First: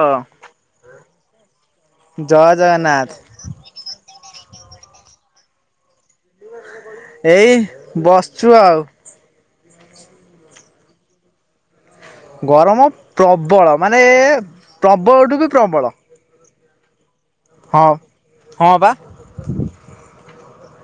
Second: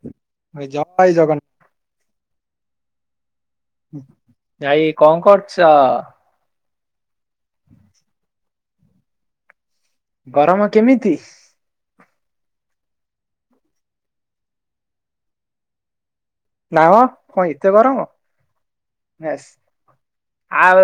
ହ ଭାଇ ଜୟ ଜଗନ୍ନାଥ। ଜୟ ଜଗନ୍ନାଥ [inaudible] ଖବ [inaudible] ଏଇ ବସିଛୁ ଆଉ ହ [inaudible] ଗରମ କେମିତି? ଗରମ ପ୍ରବଳ ନାଁ ମ କ'ଣ ଏତେ ହଁ ଗରମ ହଁ ବା ୟେଶ ଆଉ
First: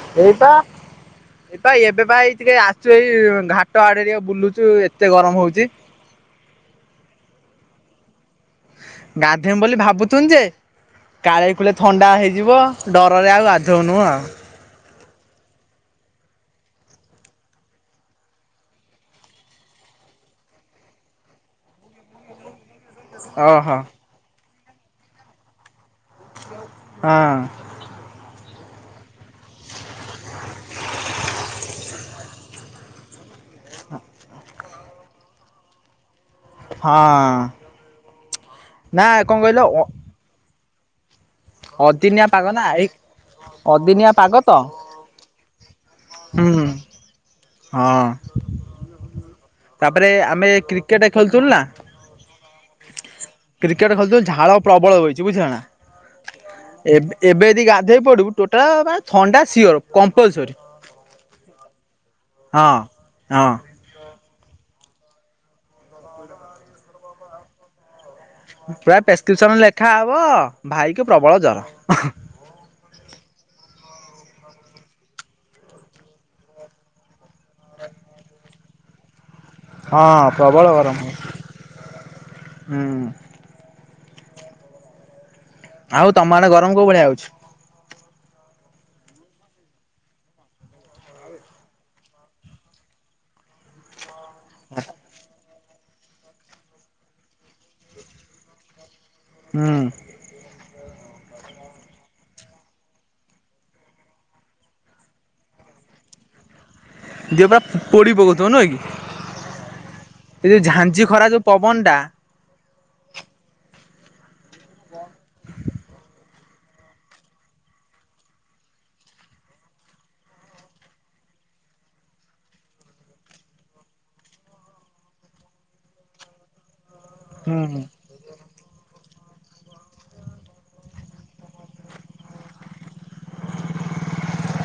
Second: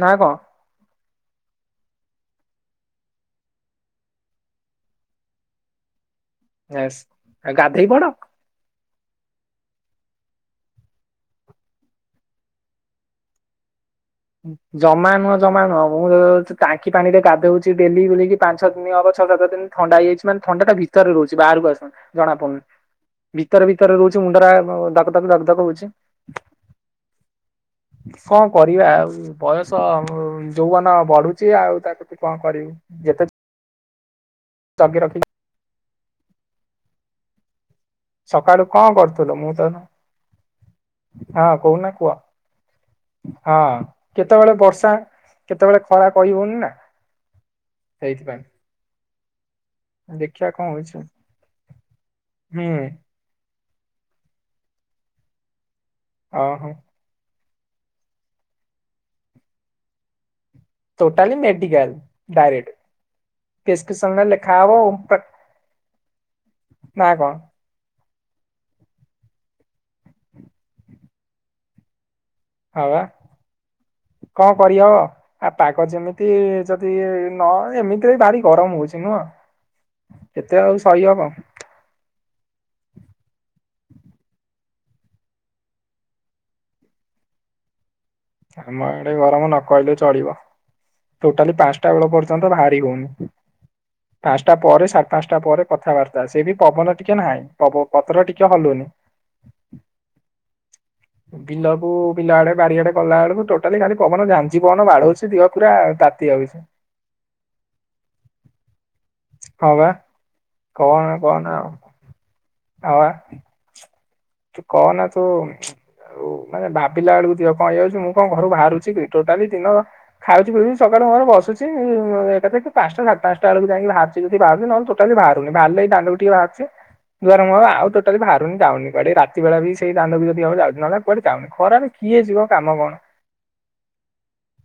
ନା କଣ ଏଇ ତ ଏଇ ତ ଏବେ ଭାଇ ଟିକେ ଆସଚୁ ଏଇ ଘାଟ ଆଡେ ଟ ବୁଲୁଚୁ ଏତେ ଗରମ ହଉଛି ଆଉ ଗାଧେଇ ପଡ ଗାଧେଇମି ବୋଲି ଭାବୁଥିନି ଯେ ନୂଆ ଜମା ନୁହଁ ଜମା ନୁହଁ ମୁଁ ଟାଙ୍କି ପାଣି ରେ ଗାଧଉଛି ଡେଲି ବୁଲିକି ପାଞ୍ଚ ଅ ଦିନ ହବ ଛଅ ସାତ ଦିନ ଥଣ୍ଡା ହେଇଯାଇଛି ମାନେ ଥଣ୍ଡାଟା ଭିତରେ ରହୁଛି ବାହାରକୁ ଆସୁ ଜଣା ପଡୁନି ଭିତରେ ଓହୋ। ଭିତରେ ରହୁଛି ମୁଣ୍ଡା ଡାକ ତାକୁ ଦାକ କ ହଉଛି। ହଁ। କରିବାଉ ବୟସ ଯୋଉବନ ବଢୁଛି ଆଉ ତାକୁ ତୁ କଣ କରିବୁ ଯେତେ ହଁ। ଚା ରଖେ ହଁ। ସକାଳୁ କଣ ନା କରୁଥିଲୁ ମୁଁ କହିଲ ତ ଅ ହଁ କହୁନା କୁହ ଅଦିନିଆ ପାଗ ନା ଏଇ ହଁ ଅଦିନିଆ ପାଗ ତ କେତେବେଳେ ବର୍ଷା କେତେବେଳେ ଖରା ହୁଁ କହିବଉନି ନା ହଁ ସେଇଥିପାଇଁ ତାପରେ ଦେଖିବା ଆମେ କଣ ହଉଛି କ୍ରିକେଟ ଖେଳୁଥିଲୁ ନା ହୁଁ। କ୍ରିକେଟ ଖେଳଥିଲ ଝାଳ ପ୍ରବଳ ହୋଇଇଛି ବୁଝିଲା ନା ଅ ହୋ ଏବେ ଏବେ ଯଦି ଗାଧୋଇ ପଡ଼ିବୁ ଟୋଟାଲ ମାନେ ଥଣ୍ଡା ସିଓର କମ୍ପଲସରରି ଟୋଟାଲି ମେଡିକଲ ହଁ। ହଁ ଡାଇରେକ୍ଟ କେକ ଖବ ନା କଣ? ପୁରା ପ୍ରେସକ୍ରିପସନ ଲେଖା ହବ ଭାଇ କ ପ୍ରବଳ ଜର ହଁ ବା କଣ କରବ ଆ ପାାଗ ଯେମିତି ଯଦି ନ ଏମିତିରେ ଭାରି ଗରମ ହଉଛି ନୁହଁ। ହଁ କେତେ ପ୍ରବଳ ଆଉ ବରମ୍ ସହିହବ ହୁଁ। ଆଉ ତମ ଆଡେ ଗରମ କୋଉ ଭଳିଆ ଯାଉଛି। ଆମ ଏଡେ ଗରମ ନ କହିଲୁ ଚଳିବ ଟୋଟାଲି ପାଞ୍ଚଟା ବେଳ ପର୍ଯ୍ୟନ୍ତ ବାହାରି ହଉନି ପାଞ୍ଚଟା ପରେ ସାଢେ ପାଞ୍ଚଟା ପରେ କଥାବାର୍ତ୍ତା ସେ ବି ପବନ ଟିକେ ନାହିଁ ପବ ପତ୍ର ଟିକେ ହଲୁନି ହଁ। ବିଲକୁ ବ ଆଡେ ବାରିଆଡେ ଗଲା ବେଳକୁ ଟୋଟାଲି ଖାଲି ପବନ ଝାଞ୍ଜି ପବନ ବାଢଉଛି ଦିବା ପୁରା ତାତି ଯାଉଛି। ଦିଅ ପା ପଡି ପକଥିବ ନୁହଁ କି ହଁ ବା ଏ ଯୋଉ ଝାଞଜି କହନା ଖରା ଯୋଉ କହନା ଆଉ ପବନ ଟା ହଁ ପା ତୁ କହନା ତ ଆଉ ମାନେ ଭାବିଲା ବେଳକୁ ଦିିବ କଣ ହେଇଯାଉଛି ମୁଁ କଣ ଘରୁ ବାହାରୁଛି ଟୋଟାଲି ଦିନ ଖାଉଛି ପିଛି ସକାଳୁ ଘର ବସୁଛି ଏକା ପାଞ୍ଚଟାାତ ପାଞ୍ଚଟା ବେଳକୁ ଯାଇି ବାହାରୁଛି ଯଦି ବାହାରୁଛି ନହେଲେ ଟୋଟା ବାହାରୁନି ବାହାରିଲେି ଦାଣ୍ଡରୁ ଟିକେ ବାହାରୁଛି। ଗରମ ହୁଁ ହୁଁ। ଆଉ ଟୋଟାଲି ଭ ଯାଉନି କୁଆଡେ ରାତି ବେଳା ବି ସେଇ ଦାଣ୍ଡ କୁ ବି ଯଦି ହବ ଯାଉଛି। ନହେଲେ କୁଆଡେ ଆଉ ଯାଉନି ଖରାରେ କିଏ ଯିବ କାମ କଣ?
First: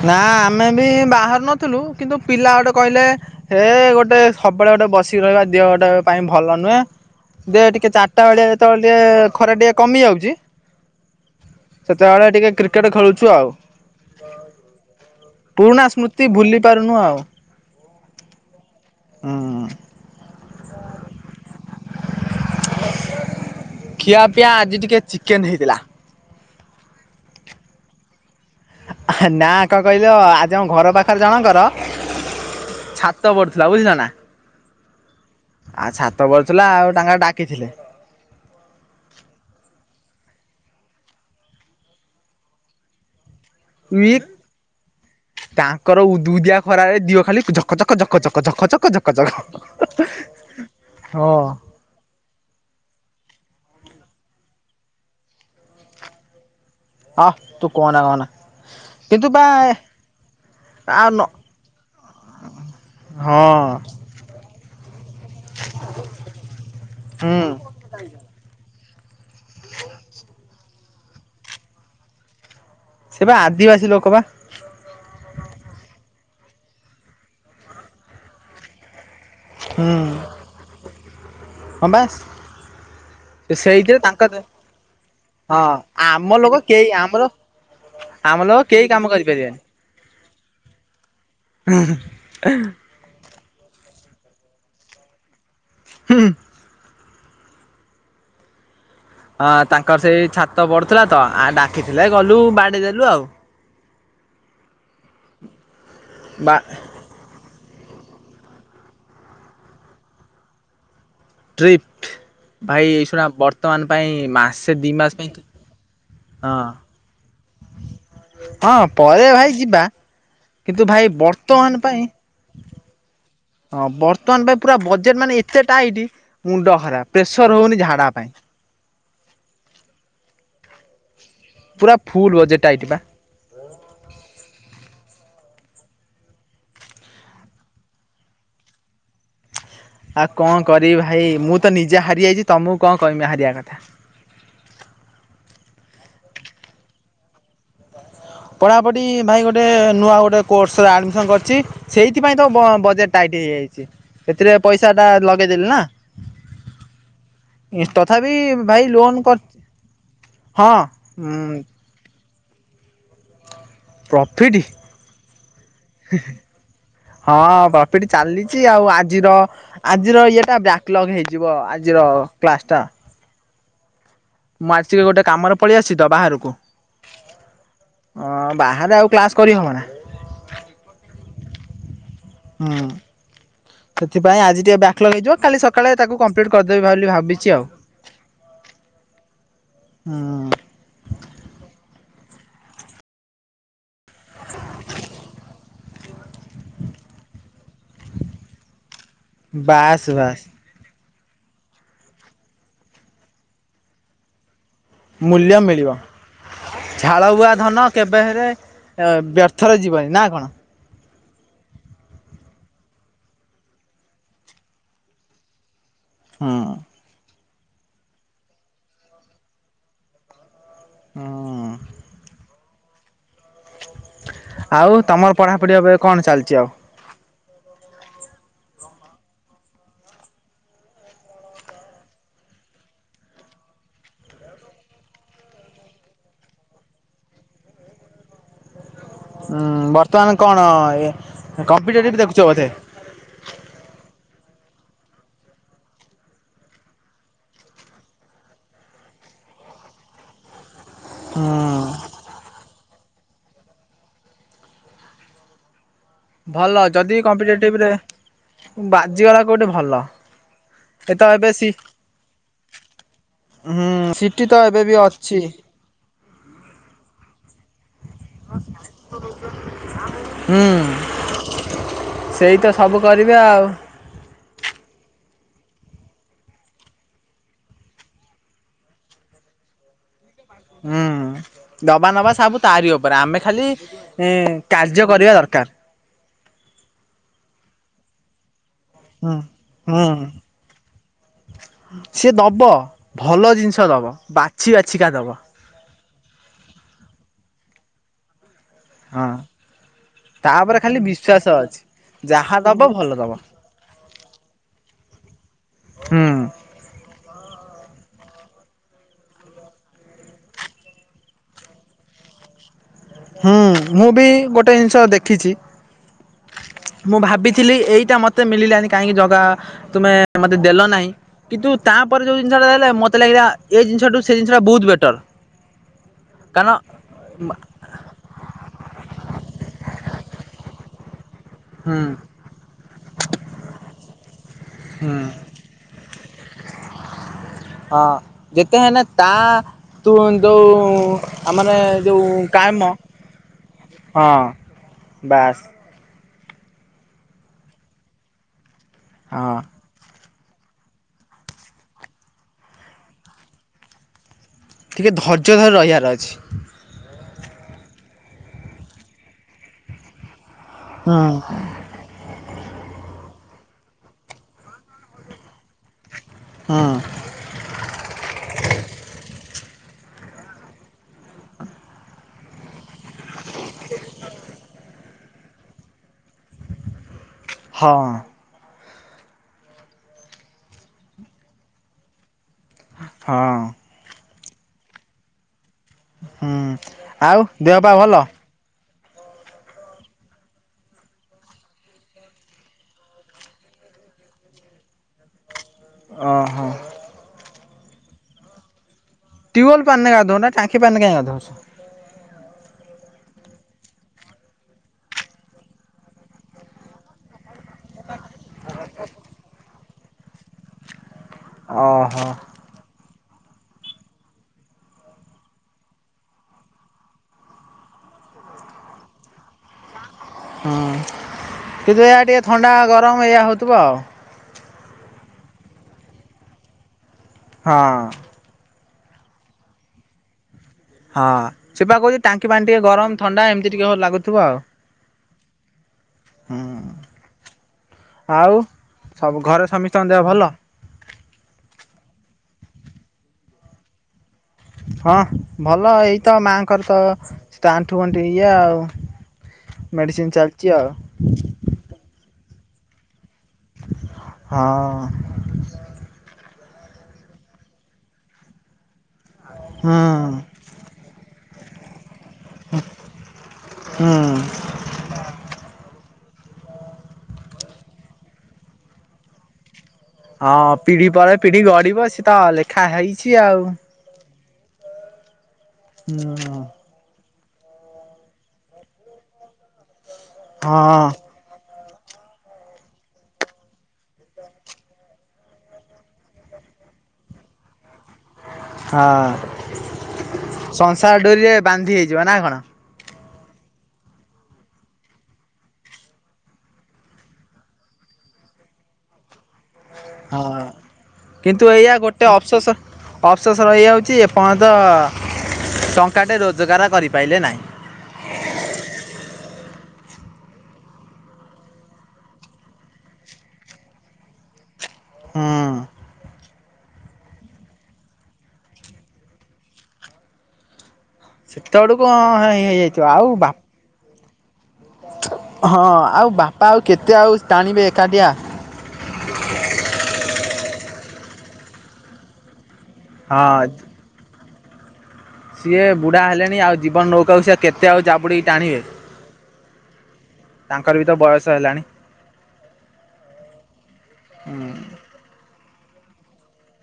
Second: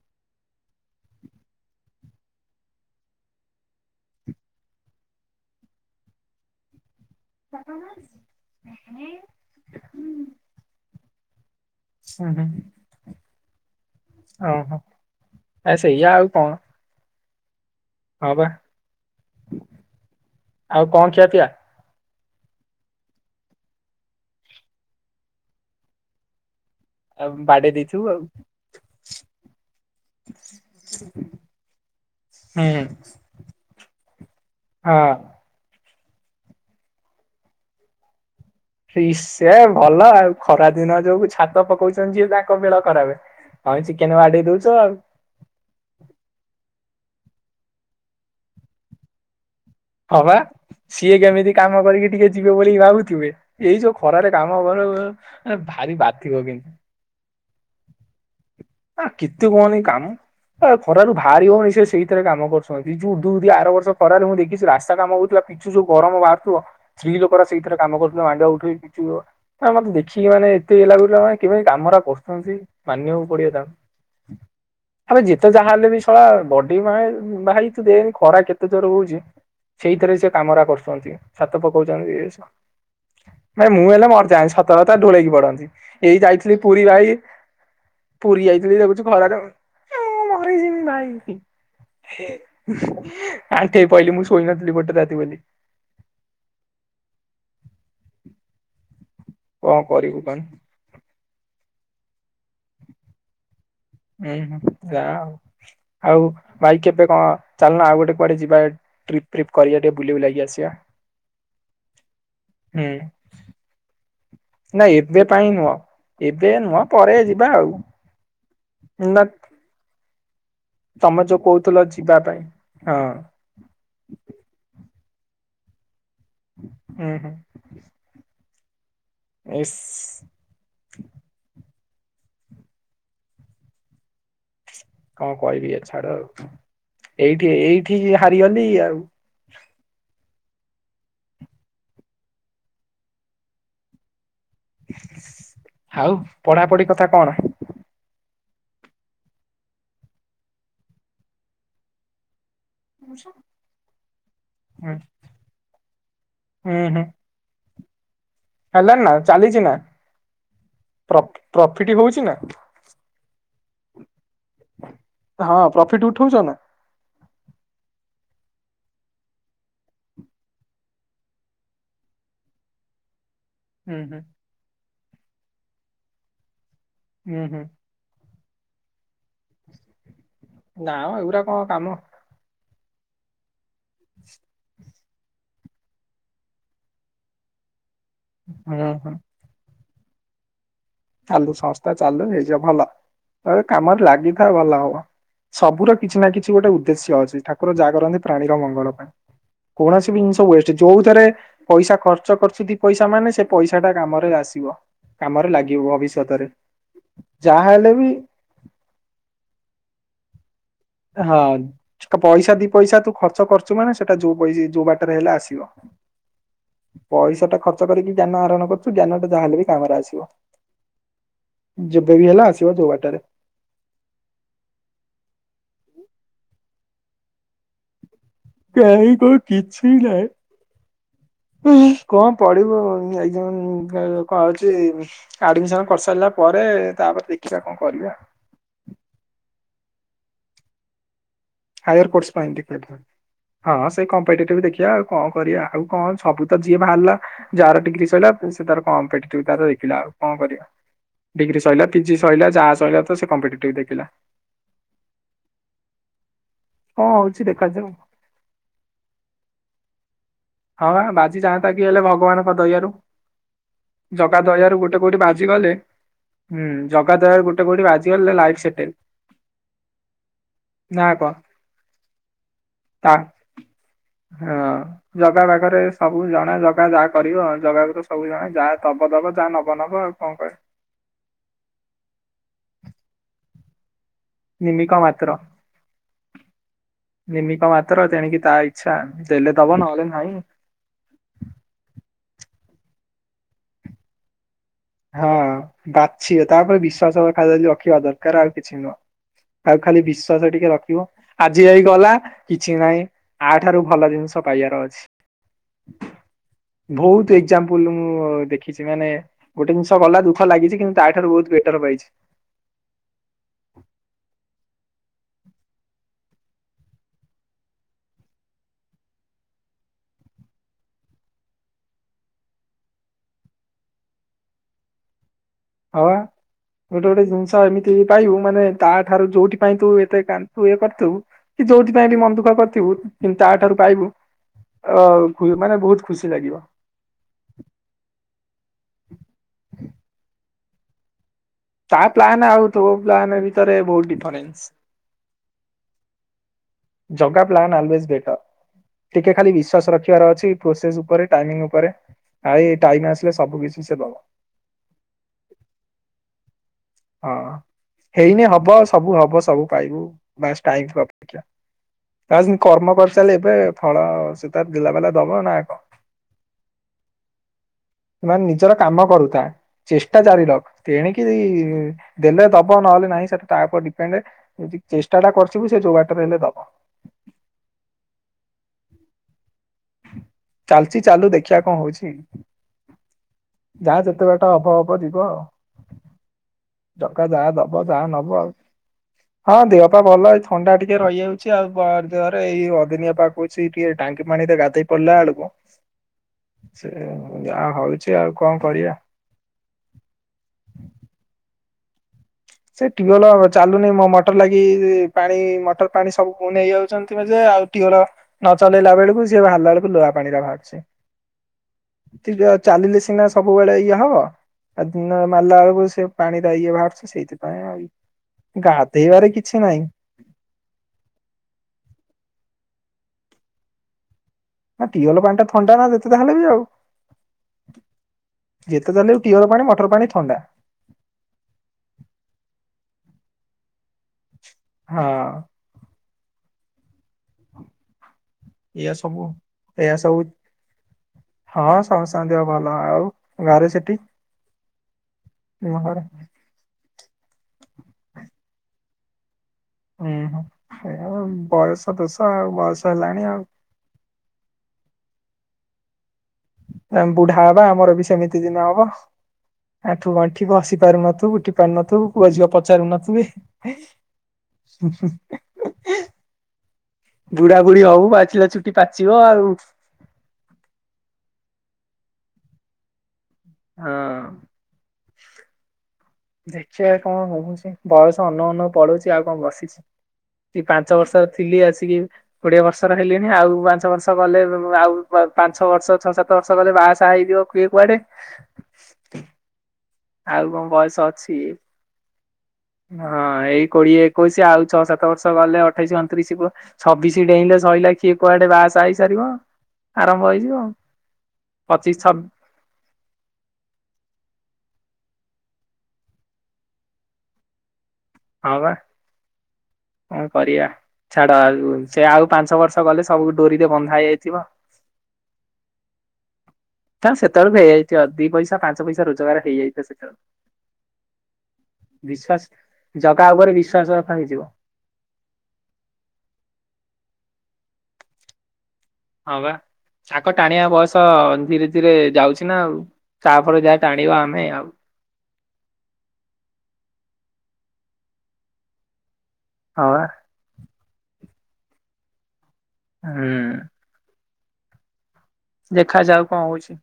ନା ଆମେ ବି ବାହାରୁ ନଥିଲୁ କିନ୍ତୁ ପିଲା ଗୋଟେ କହିଲେ ହେ ଗୋଟେ ସବୁବେଳେ ଗୋଟେ ବସିକି ରହିବା ଦିହ ଗୋଟେ ପାଇଁ ଭଲ ନୁହେଁ। ଦେ ଟିକେ ଚାରିଟା ବେଳିଆ ଯେତେବେଳେ ଟିକେ ଖରା ଟିକେ କମି ଯାଉଛି। ସେତେଏଳେ ହୁଁ ହୁଁ। ଟିକେ କ୍ରିକେଟ ଖେଳୁଛୁ ଆଉ। ଆଉ, ଓହୋ ଆ ପୁରୁଣା ସେଇଆ ସ୍ମୃତି କଣ ଭୁଲି ପାରୁନୁ ଆଉ। ହଁ ବା ହୁଁ ଆଉ କଣ ଖିଆ ପିଆ? ଖିଆ ପିଆ ଆଜି ଟିକେ ଚିକେନ ହେଇଥିଲା। ଆ ବାଡ଼େଇ ଦେଇଥିବୁ ଆଉ। ନା କଣ କହିଲ ଆଜି ଆମ ଘର ପାଖରେ ଜଣଙ୍କର ହୁଁ। ଛାତ ପଡୁଥିଲା ବୁଝିଲ ନା ହଁ। ଆଚ୍ଛା ଛାତ ପଡୁଥିଲା ଆଉ ତାଙ୍କର ଡାକିଥିଲେ। ସେ ଭଲ ଆଉ ଖରା ଦିନ ଯୋଉ ଛାତ ପକଉଛନ୍ତି ଯିଏ ତାଙ୍କ ବେଳ ଖରାପେ । ହଁ ଇ ଚିକେନ ବାଡ଼େଇ ଦଉଚ ଆଉ। ଦୁ ଦିଆ ଖରାରେ ଦିଅ ଖାଲି ଜକ ଜକ ଜକ ଜକ ଝକ ଜକ ଝକ ଚକ। ହଁବା ସିଏ କେମିତି କାମ କରିକି ଟିକେ ଯିବ ବୋଲି ଭାବୁଥିବେ ଏଇ ଯୋଉ ଖରାରେ କାମ ହ [unintelligible] ଭାରି ବାଧିବ କିନ୍ତୁ। ଆଃ ତୁ କହନା କହନା। ଆଃ, କିନ୍ତୁ ବା କେତେ କହନି କାମ ଆଉ ଖରାରୁ ନ ବାହାରି ହବନି ସେ ସେଇଥିରେ କାମ କରୁଛନ୍ତି ଯୋଉ ଉଦୁ ହଁ ଉଦିଆ ଖରାରେ ଆର ବର୍ଷ ଖରାରେ ମୁଁ ଦେଖିଛି ରାସ୍ତା କାମ ହଉଥିଲା ପିଚୁ ଯୋଉ ଗରମ ବାହାରୁଥିବ ସ୍ତ୍ରୀ ହୁଁ ଲୋକ ସେଇଥିରେ କାମ କରୁ ମାଣ୍ଡିଆ ଉଠେଇକି। [unintelligible] ମତେ ଦେଖିକି ମାନେ ଏତେ ଇଏ ଲାଗୁଥିଲା କେମିତି କାମରା କରୁଛନ୍ତି? ସେ ମାନିବାକୁ ବା ପଡ଼ିବ ତାଙ୍କୁ। ଆଦିବାସୀ ଲୋକ ବା ଆବେ ଯେତେ ଯାହା ହେଲେ ବି ଶଳା ବଡି ମାଏ ଭାଇ ତୁ ଦେନ୍ ଖରା କେତେ ଥର ହଉଛି। ହୁଁ। ସେଇଥିରେ ସେ କାମରା କରୁଛନ୍ତି। ସାତ ହଁ ବା ପକଉଛନ୍ତି ଭାଇ ମୁଁ ସେଇଥିରେ ହେଲେ ତାଙ୍କ ମରଯାନ୍ତି, ସତ କଥା ଢ଼ୋଳେଇକି ହଁ ପଡନ୍ତି। ଏଇ ଆମ ଯାଇଥିଲି ଲୋକ ପୁରୀ କେହି ଭାଇ ଆମର ଆମ ପୁରୀ ଲୋକ ଯାଇଥିଲି କେହି ଦେଖୁଛି କାମ ଖରାରେ କରିପାରିବେନି। ମୁଁ ମରିଯିବି ଭାଇ । ପଇଲି ମୁଁ ଶୋଇ ନଥିଲ ଗୋଟେ ରାତିବୋଲି। ହୁଁ ହୁଁ। [inaudible] ହଁ କଣ ତାଙ୍କର କରିବୁ ସେଇ କହନି ଛାତ ବଢୁଥିଲା ତ ଆ ଡା ଖିଥିଲା ଗଲୁ ବାଡ଼ି ଦେଲୁ ଆଉ। ହୁଁ ହୁଁ। ଯା ଆଉ ବା ଭାଇ କେବେ କଣ? ଚାଲ ନା ଆଉ ଗୋଟେ କୁଆଡେ ଯିବା ଟ୍ରିପ୍ ଫ୍ରିପ୍ କରିବା ଟିକେ ବୁଲିବୁଲାକି ଆସିବା। ଟ୍ରିପ୍ଟ ଭାଇ ହୁଁ ଏସୁଟା ବର୍ତ୍ତମାନ ପାଇଁ ମାସେ ନା ଦି ମାସ ଏବେ ପାଇଁ ନୁହ ଏବେ ହଁ ନୁହ ପରେ ଯିବା ଆଉ‌। ହଁ ପରେ ଭାଇ ଯିବା କିନ୍ତୁ ଭାଇ ତମେ ଯୋଉ ବର୍ତ୍ତମାନ କହୁଥିଲ ଯିବା ପାଇଁ ହଁ।। ହଁ ବର୍ତ୍ତମାନ ପାଇଁ ପୁରା ବଜେଟ ମାନେ ଏତେ ଟାଇଠ। ମୁଣ୍ଡ ହୁଁ ଖରାପ ହୁଁ ପ୍ରେସର ହଉନି ଝାଡା ପାଇଁ। ଏସ୍ ପୁରା ଫୁଲ ବ ଯେଟାଇଟ ବା କଣ କହିବି ଏ ଛାଡ ଆଉ ଏଇଠି ଏଇଠି ହାରିଗଲି ଆଉ। ଆଉ କଣ କରିବି ଭାଇ ମୁଁ ତ ନିଜେ ହାରିଯାଇଛି ତମକୁ କଣ କମି ହାରିବା କଥା। ଆଉ ପଢାପଢି କଥା କଣ? ପଢ଼ାପଢ଼ି ଭାଇ ଗୋଟେ ନୂଆ ଗୋଟେ କୋର୍ସରେ ଆଡମିସନ କରିଛି ସେଇଥିପାଇଁ ତ ବଜେଟ ଟାଇଟ ହେଇଯାଇଛି ଏଥିରେ ପଇସା ହୁଁ ଟା ଲଗେଇଦେଲେ ନା? ା ହେଲା ନା ଚାଲିଛି ନା ହଁ ଉଁ ପ୍ରଫିଟ ହଉଛି ନା? ପ୍ରାପ୍ ହଁ ପ୍ରୋଫିଟ ଉଠାଉଛ। ହଁପି ଚାଲିଛି ଆଉ ଆଜିର ଆଜିର ଇଏଟା ବ୍ୟାକ୍ଲଗ ହେଇଯିବ ଆଜିର କ୍ଲାସ ଟା ହୁଁ ହୁଁ ମୁଁ ଆସିକି ଗୋଟେ କାମରେ ପଳେଇ ଆସି ତ ବାହାରକୁ ହୁଁ ହୁଁ ହଁ ବାହାରେ ଆଉ କ୍ଲାସ କରିହବନା? ନାଉ ଏଉୁରା କଣ କାମ। ହଁ ସେଥିପାଇଁ ଆଜି ଟିକେ ବ୍ୟାକ୍ଲ ହେଇଯିବ କାଲି ସକାଳେ ତାକୁ କମ୍ପ୍ଲିଟ୍ କରିଦେବି ବୋଲି ଭାବିଛି ଆଉ। ହଁ ହଁ ହଁ ଚାଲୁ ସଂସ୍ଥା ଚାଲୁ ହେଇଯ ଭଲ ତ କାମର ଲାଗ। ଥା ଭଲ ହବ ସବୁୁର କିଛି ନା କିଛି ଗୋଟେ ଉଦ୍ଦେଶ୍ୟ ଅଛି ଠାକୁର ଯା କରନ୍ତି ପ୍ରାଣର ମଙ୍ଗଳ ପାଇଁ ବାସ୍ କୌଣସି ବି ଜିନିଷ ବାସ୍ ହୁଏଛି ଯୋଉ ରେ ପଇସା ଖର୍ଚ୍ଚ କରୁଚ ଦି ପଇସା ମାନେ ସେ ପଇସା ଟା କାମରେ ଆସିବ। କାମରେ ଲାଗି ମିଳ ଝାଳବୁଆ ଧନ ହେଲେ ବି କେବେ ହେଲେ ବ୍ୟର୍ଥରେ ଯିବନି ନା କଣ? ହଁ ପଇସା ଦି ପଇସା ତୁ ଖର୍ଚ୍ଚ କରୁଛୁ ମାନେ ସେଟା ଯୋଉ ପଇସା ଯୋଉ ବାଟରେ ହେଲେ ଆସିବ। ହୁଁ ପଇସା ଟା ଖର୍ଚ କରିକି ଜ୍ଞାନ ଆରୋଣ କରୁଛୁ ଜ୍ଞାନଟା ଯାହାହଲେ ବି କାମରେ ଆସିବ। ହୁଁ ଯେବେ ବି ହେଲା ଆସି ଯ ଯଉ ବାଟରେ ଆଉ ତମର ପଢାପଢି ଏବେ କଣ ଚାଲିଛି ଆଉ? କାହିଁକଣ କିଛି ନାହିଁ କଣ ପଢିବୁ କଣ ହଉଛି ଆଡମିସନ କରିସାରିଲା ପରେ ତାପରେ ଦେଖିବା କଣ କରିବା। ହୁଁ ବର୍ତ୍ତମାନ କଣ ଏ ହାଏରେ ପୋଷ୍ଟ ପାଇଁ ହଁ ସେଇ ଙ୍କମ୍ପେଟର ଦେଖିବା ଆଉ କଣ କରିବା ଆଉ କଣ ସବୁ ତ ଯିଏ ବାହାରିଲା ଯାର ଡିଗ୍ରୀ ସିରିଲା ସେ ତାର କମ ଦେଖିଲା ଆଉ କଣ କରିବା? ଡିଗ୍ରୀ ସରିଲା, ହୁଁ ପିଜି ସହିଲା, ଯାହା ସହିଲା ତ ସେ କମ୍ପିଟେଟିଭ ଦେଖିଲା। ଭଲ କଣ ଯଦି ହଉଛି କମ୍ପିଟେଟିଭ ଦେଖାଯାଉ। ରେ ବାଜିଗଲା କୋଉଠି ଭଲ। ହଁ ଏ ତ ବାଜି ଏବେ ସି ଯାଆନ୍ତା କି ହେଲେ ଭଗବାନଙ୍କ ଦୟଆରୁ ହୁଁ ଜଗା ସିଟି ତ ଦୟାରୁ ଏବେ ବି ଗୋଟେ କୋଉଠି ଅଛି। ବାଜି ଗଲେ ହୁଁ ଜଗା ଦୟାରୁ ଗୋଟେ କୋଉଠି ବାଜି ହୁଁ ନା କଣ ସେଇ ତ ସବୁ ତା କରିବେ ଆଉ। ହଁ ଜଗା ପାଖରେ ସବୁ ଜଣା ଜଗା ଯାହା କରିବ ଜଗା ପାଖରେ ସବୁ ଜଣା ଯାହା ଦବ ଦବ ଯାହା ନବ ନବ ଆଉ କଣ କହିବ? ହୁଁ ଦବା ନବା ସବୁ ତାରି ଉପରେ ଆମେ ଖାଲି ହୁଁ ନିମିକ କାର୍ଯ୍ୟ ମାତ୍ର କରିବା ଦରକାର। ନିମିକ ମାତ୍ର ତେଣିକ ତାଈ ଇଛା ହୁଁ ଦେଲେ ଦେବ ନହେଲେ ହୁଁ। ନାଇ। ସିଏ ଦବ ଭଲ ଜିନିଷ ଦବ ବାକି ହଁ ବାଛିବ ତାପରେ ବିଶ୍ଵାସ ଖାଲି ରଖିବା ଦର କାର ଆଉ। କିଛି ନୁହଁ ହଁ। ଆଉ ଖାଲି ବିଶ୍ୱାସ ଟିକେ ତାପରେ ରଖିବ ଖାଲି ବିଶ୍ଵାସ ଆଜି ଅଛି ହେଇ ଗଲା ଯାହା କିଛି ଦବ ନହିଁ ଭଲ ଦବ ଆ ଠାରୁ ଭଲ ଜିନିଷ ପାଇବାର ଅଛି ହୁଁ। ବହୁତ ଏକଜମ୍ପୂଲ୍ ମୁଁ ଦେଖିଛି ମାନେ ଗୋଟେ ଜିନିଷ ଗଲା ଦୁଃଖ ଲାଗିଛି କିନ୍ତୁ ତାଠାରୁ ବହୁତ ବେଟର ପାଇଛି। ହୁଁ ମୁଁ ବି ଗୋଟେ ଜିନିଷ ଦେଖିଛି ମୁଁ ଭାବିଥିଲି ଏଇଟା ମତେ ମିଳିଲାନି କାହିଁକି ଜଗା ତୁମେ ମତେ ଦେଲ ନାହିଁ କିନ୍ତୁ, ତାପରେ ଯୋଉ ଜିନିଷ ଟା ଦେଲେ ମତେ ଲାଗିଲା ଏଇ ଜିନିଷଠୁ ସେ ଜିନିଷା ବହୁତ ବେଟର। ହଁ ବା କାରଣ ଗୋଟେ ଗୋଟେ ଜିନିଷ ଏମିତି ପାଇବୁ ମାନେ ତା ଠାରୁ ଯୋଉଠି ପାଇଁ ତୁ ଏତେ କାନ୍ଦୁଥିବୁ ଇଏ କରିଥିବୁ କି ହୁଁ ଯୋଉଥିପାଇଁ ବି ମନ ଦୁଃଖ କରିଥିବୁ କିନ୍ତୁ ତାଠାରୁ ପାଇବୁ ଆ ହୁଁ ମାନେ ବହୁତ ଖୁସି ଲାଗିବ। ହଁ ତଉ ତା ପ୍ଲାନ ଆଉ ତୋ ପ୍ଲାନ ଭିତରେ ବହୁତ ହଁ ଡିଫରେନ୍ସ। ବାସ୍ ଜଗା ପ୍ଲାନ୍ ଆଲୱସ୍ ବେଟର୍। ଟିକେ ଖାଲି ହଁ। ବିଶ୍ଵାସ ରଖିବାର ଅଛି। ପ୍ରୋସେସ ଉପରେ ଟାଇମିଙ୍ଗ ଉପରେ ଟାଇମ ଆସିଲେ ସବୁ କିଛି ସେ ଦବ। ଟିକେ ଧୈର୍ଯ୍ୟ ଧରି ରହିବାର ଅଛି। ହଁ ହେଇନି ହବ ସବୁ ହବ ସବୁ ପାଇବୁ। ବାସ୍ ଟାଇମ କୁ ହଁ ଅପେକ୍ଷା। କର୍ମ କରି ଚାଲେ ଏବେ ଫଳ ସେ ତାର ଦେଲା ବଲା ଦବ ନା କଣ? ହଁ ମାନେ ନିଜର କାମ କରୁଥାଏ। ଚେଷ୍ଟାଜାରି ରଖ୍ ତେଣିକି ଦେଲେ ଦବ ନହେଲେ ନାହିଁ ସେଟା ତା ଉପରେ ଡିପେଣ୍ଡ ଯଦି ଚେଷ୍ଟା ପଟା ଟା କରିଥିବୁ ସେ ଯଉ ବାଟରେ ହେଲେ ଦବ। ହଁ। ଚାଲିଚି ଚାଲୁ ଦେଖିବା କଣ ହଉଛି। ହଁ ଯାହା ଯେତେବେଳେ ତାହା ହବ ହବ ଯିବ ଆଉ। ହୁଁ ଜଗା ଆଉ ଯାହା ଦବ ଦେହ ପା ଯାହା ଭଲ। ନବ ଆଉ ହଁ ଦେହ ପା ଭଲ ଏଇ ଥଣ୍ଡା ଟିକେ ରହିଯାଉଛି ଆଉ ଦେହରେ ଏଇ ଅଦିନିଆ ପାଗ ଅଛି ଟିକେ ଟାଙ୍କି ପାଣି ରେ ଗାଧେଇ ପଡିଲା ବେଳକୁ ଓହୋ ସେଇଆ ଆଉ କି ଯେ ଆଉ କଣ କରିବା। ଟ୍ୟୁଲ ପାଣୀରେ ଗାଧଉନ ଟାଙ୍କି ପାଣି ରେ କାଇଁ ଗାଉଛ। ସେ ଟ୍ୟୁବଲ ଚାଲୁନି ମୋ ମଟର ଲାଗି ପାଣି ମଟର ପାଣି ସବୁ ନେଇ ଯାଉଛନ୍ତି ଆଉ ଟିଅଲ ନ ଚଲେଇଲା ବେଳକୁ ସିଏ ବାହାରିଲା ବେଳକୁ ଲୁହା ପାଣିରା ବାହାରୁଚି। ଓହୋ ଚାଲିିଲେ ସିନା ସବୁବେଳେ ଇଏ ହବ ଆ ଦିନ ମାରିଲା ବେଳକୁ ସେ ପାଣି ଟା ଇଏ ବାହାରୁଛ ସେଇଥି ଗାଧେଇବାରେ କିଛି ନାହିଁ। ହୁଁ କିନ୍ତୁ ଏହା ଟିକେ ଥଣ୍ଡା ଗରମ ଏଇଆ ହଉଥିବ ଆଉ। ନା ଟିଅଲ ପାଣି ଟା ଥଣ୍ଡା ନା ଯେତେ ଯାହାହେଲେ ବି ଆଉ। ହଁ। ଟିଅଲ ପାଣି ମଟର ପାଣି ଥଣ୍ଡା। ହଁ ସେ ପା କହୁଛି ଟାଙ୍କି ପାଣି ଟିକେ ଗରମ ଥଣ୍ଡା ଏମିତି ଟିକେ ଲାଗୁଥିବ ଆଉ। ହଁ। ହଁ। ଏଇଆ ସବୁ ଘରେ ଏଇଆ ସମସ୍ତଙ୍କ ଦେହ ସବୁ ଭଲ? ହଁ ସମସ୍ତଙ୍କ ଦେହ ଭଲ ଆଉ ଗାଁରେ ସେଠି। ହଁ ଭଲ ଘରେ ଏଇତ ମାଆଙ୍କର ତ ତା ଆଣ୍ଠୁ ଗଣ୍ଠି ଏଇଆ ଆଉ। ହୁଁ ମେଡିସିନ ହଁ ଚାଲିଛି ଆଉ ସେ ବୟସ ଦୋଷ ଆଉ। ବୟସ ହେଲାଣି ଆଉ। ହଁ। ଆମେ ବୁଢା ହବା ଆମର ବି ସେମିତି ଦିନ ହବ। ହୁଁ ଆଣ୍ଠୁ ଗଣ୍ଠି ବସିପାରୁ ନଥିବୁ ଉଠି ପାରୁ ନଥୁବୁ। ପୁଅ ଝିଅ ପଚାରୁନଥିବେ। ହୁଁ। ବୁଢା ବୁଢୀ ହଉ ପାଚିଲା ଚୁଟି ପାଚିବ ଆଉ। ହଁ ପିଢି ପରେ ପିଢି ଗଢିବ ସେ ତ ଲେଖା ହେଇଛି। ଚି ଆଉ ହଁ ହୁଁ ଦେଖିବା କଣ ହଉ। ବୟସ ଅନ ଅନନ୍ନ ପଡୁଛି ଆଉ କଣ ବସିଛି। ସେ ପାଞ୍ଚ ହଁ ବର୍ଷରେ ଥିଲି ଆ। କୋଡିଏ ବର୍ଷର ହେଲେଣି ଆଉ ପାଞ୍ଚ ବର୍ଷ ଗଲେ ଆଉ ପାଞ୍ଚ ବର୍ଷ ଛଅ ସାତ ବର୍ଷ ଗଲେ ବାହା ସାହା ହେଇଯିବ କିଏ କୁଆଡେ। ହଁ ଆଉ କଣ ବୟସ ସଂସାର ଅଛି ଡୋରିରେ ବାନ୍ଧି ହେଇଯିବା ନା କଣ? ହଁ ଏଇ କୋଡିଏ ଏକୋଇଶି ଆଉ ଛଅ ସାତ ବର୍ଷ ଗଲେ ଅଠେଇଶି ଅଣତିରିଶ ଛବିଶି ଡେଇଁଲେ ସରିଲା ଖିଏ କୁଆଡେ ବାହାସ ହେଇସାରିବ। ଆରମ୍ଭ ହଁ ହେଇଯିବ। କିନ୍ତୁ ଏଇଆ ପଚିଶ ଛବ ଗୋଟେ ଅଫସେଷ ଅଫସେସ ଏଇଆ ହଉଛିଞ୍ଚ। ତ ଟଙ୍କାଟେ ରୋଜଗାର କରିପାରିଲେ ନାହିଁ। ବା ହଁ କରିବା ଛାଡ ସେ ଆଉ ପାଞ୍ଚ ବର୍ଷ ଗଲେ ସବୁ ଡୋରିରେ ବନ୍ଧା ହେଇଯାଇଥିବ। ହଁ ନା ସେତେବେଳେ ବି ହେଇଯାଇଥିବ ଦି ପଇସା ପାଞ୍ଚ ପଇସା ରୋଜଗାର ହେଇଯାଇଥିବ ସେତେବେଳଳେ ସେତେବେଳକୁଇ ହେଇଯାଇଥିବ ଜଗା ଆଉ ଉପରେ ବାପ ବିଶ୍ଵାସ ରଖା ହେଇଯିବ। ହଁ ଆଉ ବାପା ଆଉ କେତେ ଆଉ ଟାଣିବେ ଏକାଠିଆ। ହଁ ପା ସାଙ୍କ ଟାଣିବା ତ ଧୀରେ ଧୀରେ ଯାଉଛି ନା ଆଉ। ହଁ। ତାଫରେ ଯାହା ଟାଣିବା ଆମେ ଆଉ। ସିଏ ବୁଢା ହେଲେଣି ଆଉ ଜୀବନ ନଉକାକୁ ସିଏ କେତେ ଆଉ ଚାବୁଡ଼ି କି ଟାଣିବେ। ହଁ ପା। ତାଙ୍କର ବି ତ ବୟସ ହେଲାଣି। ହୁଁ। ହୁଁ। ଦେଖାଯାଯାଉ କଣ ହଉଛି।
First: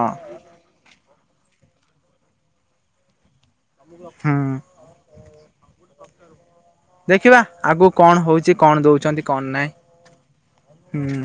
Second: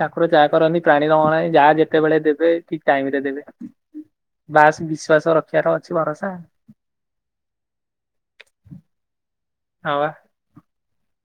ଠକୁର ଯା କରନି ପ୍ରାୟ। ଯାହା ଯେତେବେଳେ ଦେବେ ଠିକ ଟାଇମ ରେ ଦେବ ହୁଁ। ବାସ ବିଶ୍ଵାସ ଚେହରା ଅଛି ଭରସା। ଦେଖିବା ଆଗକୁ କଣ ହଉଛି କଣ ଦଉଛନ୍ତି କଣ ହଁ ବା। ନାହିଁ ହୁଁ।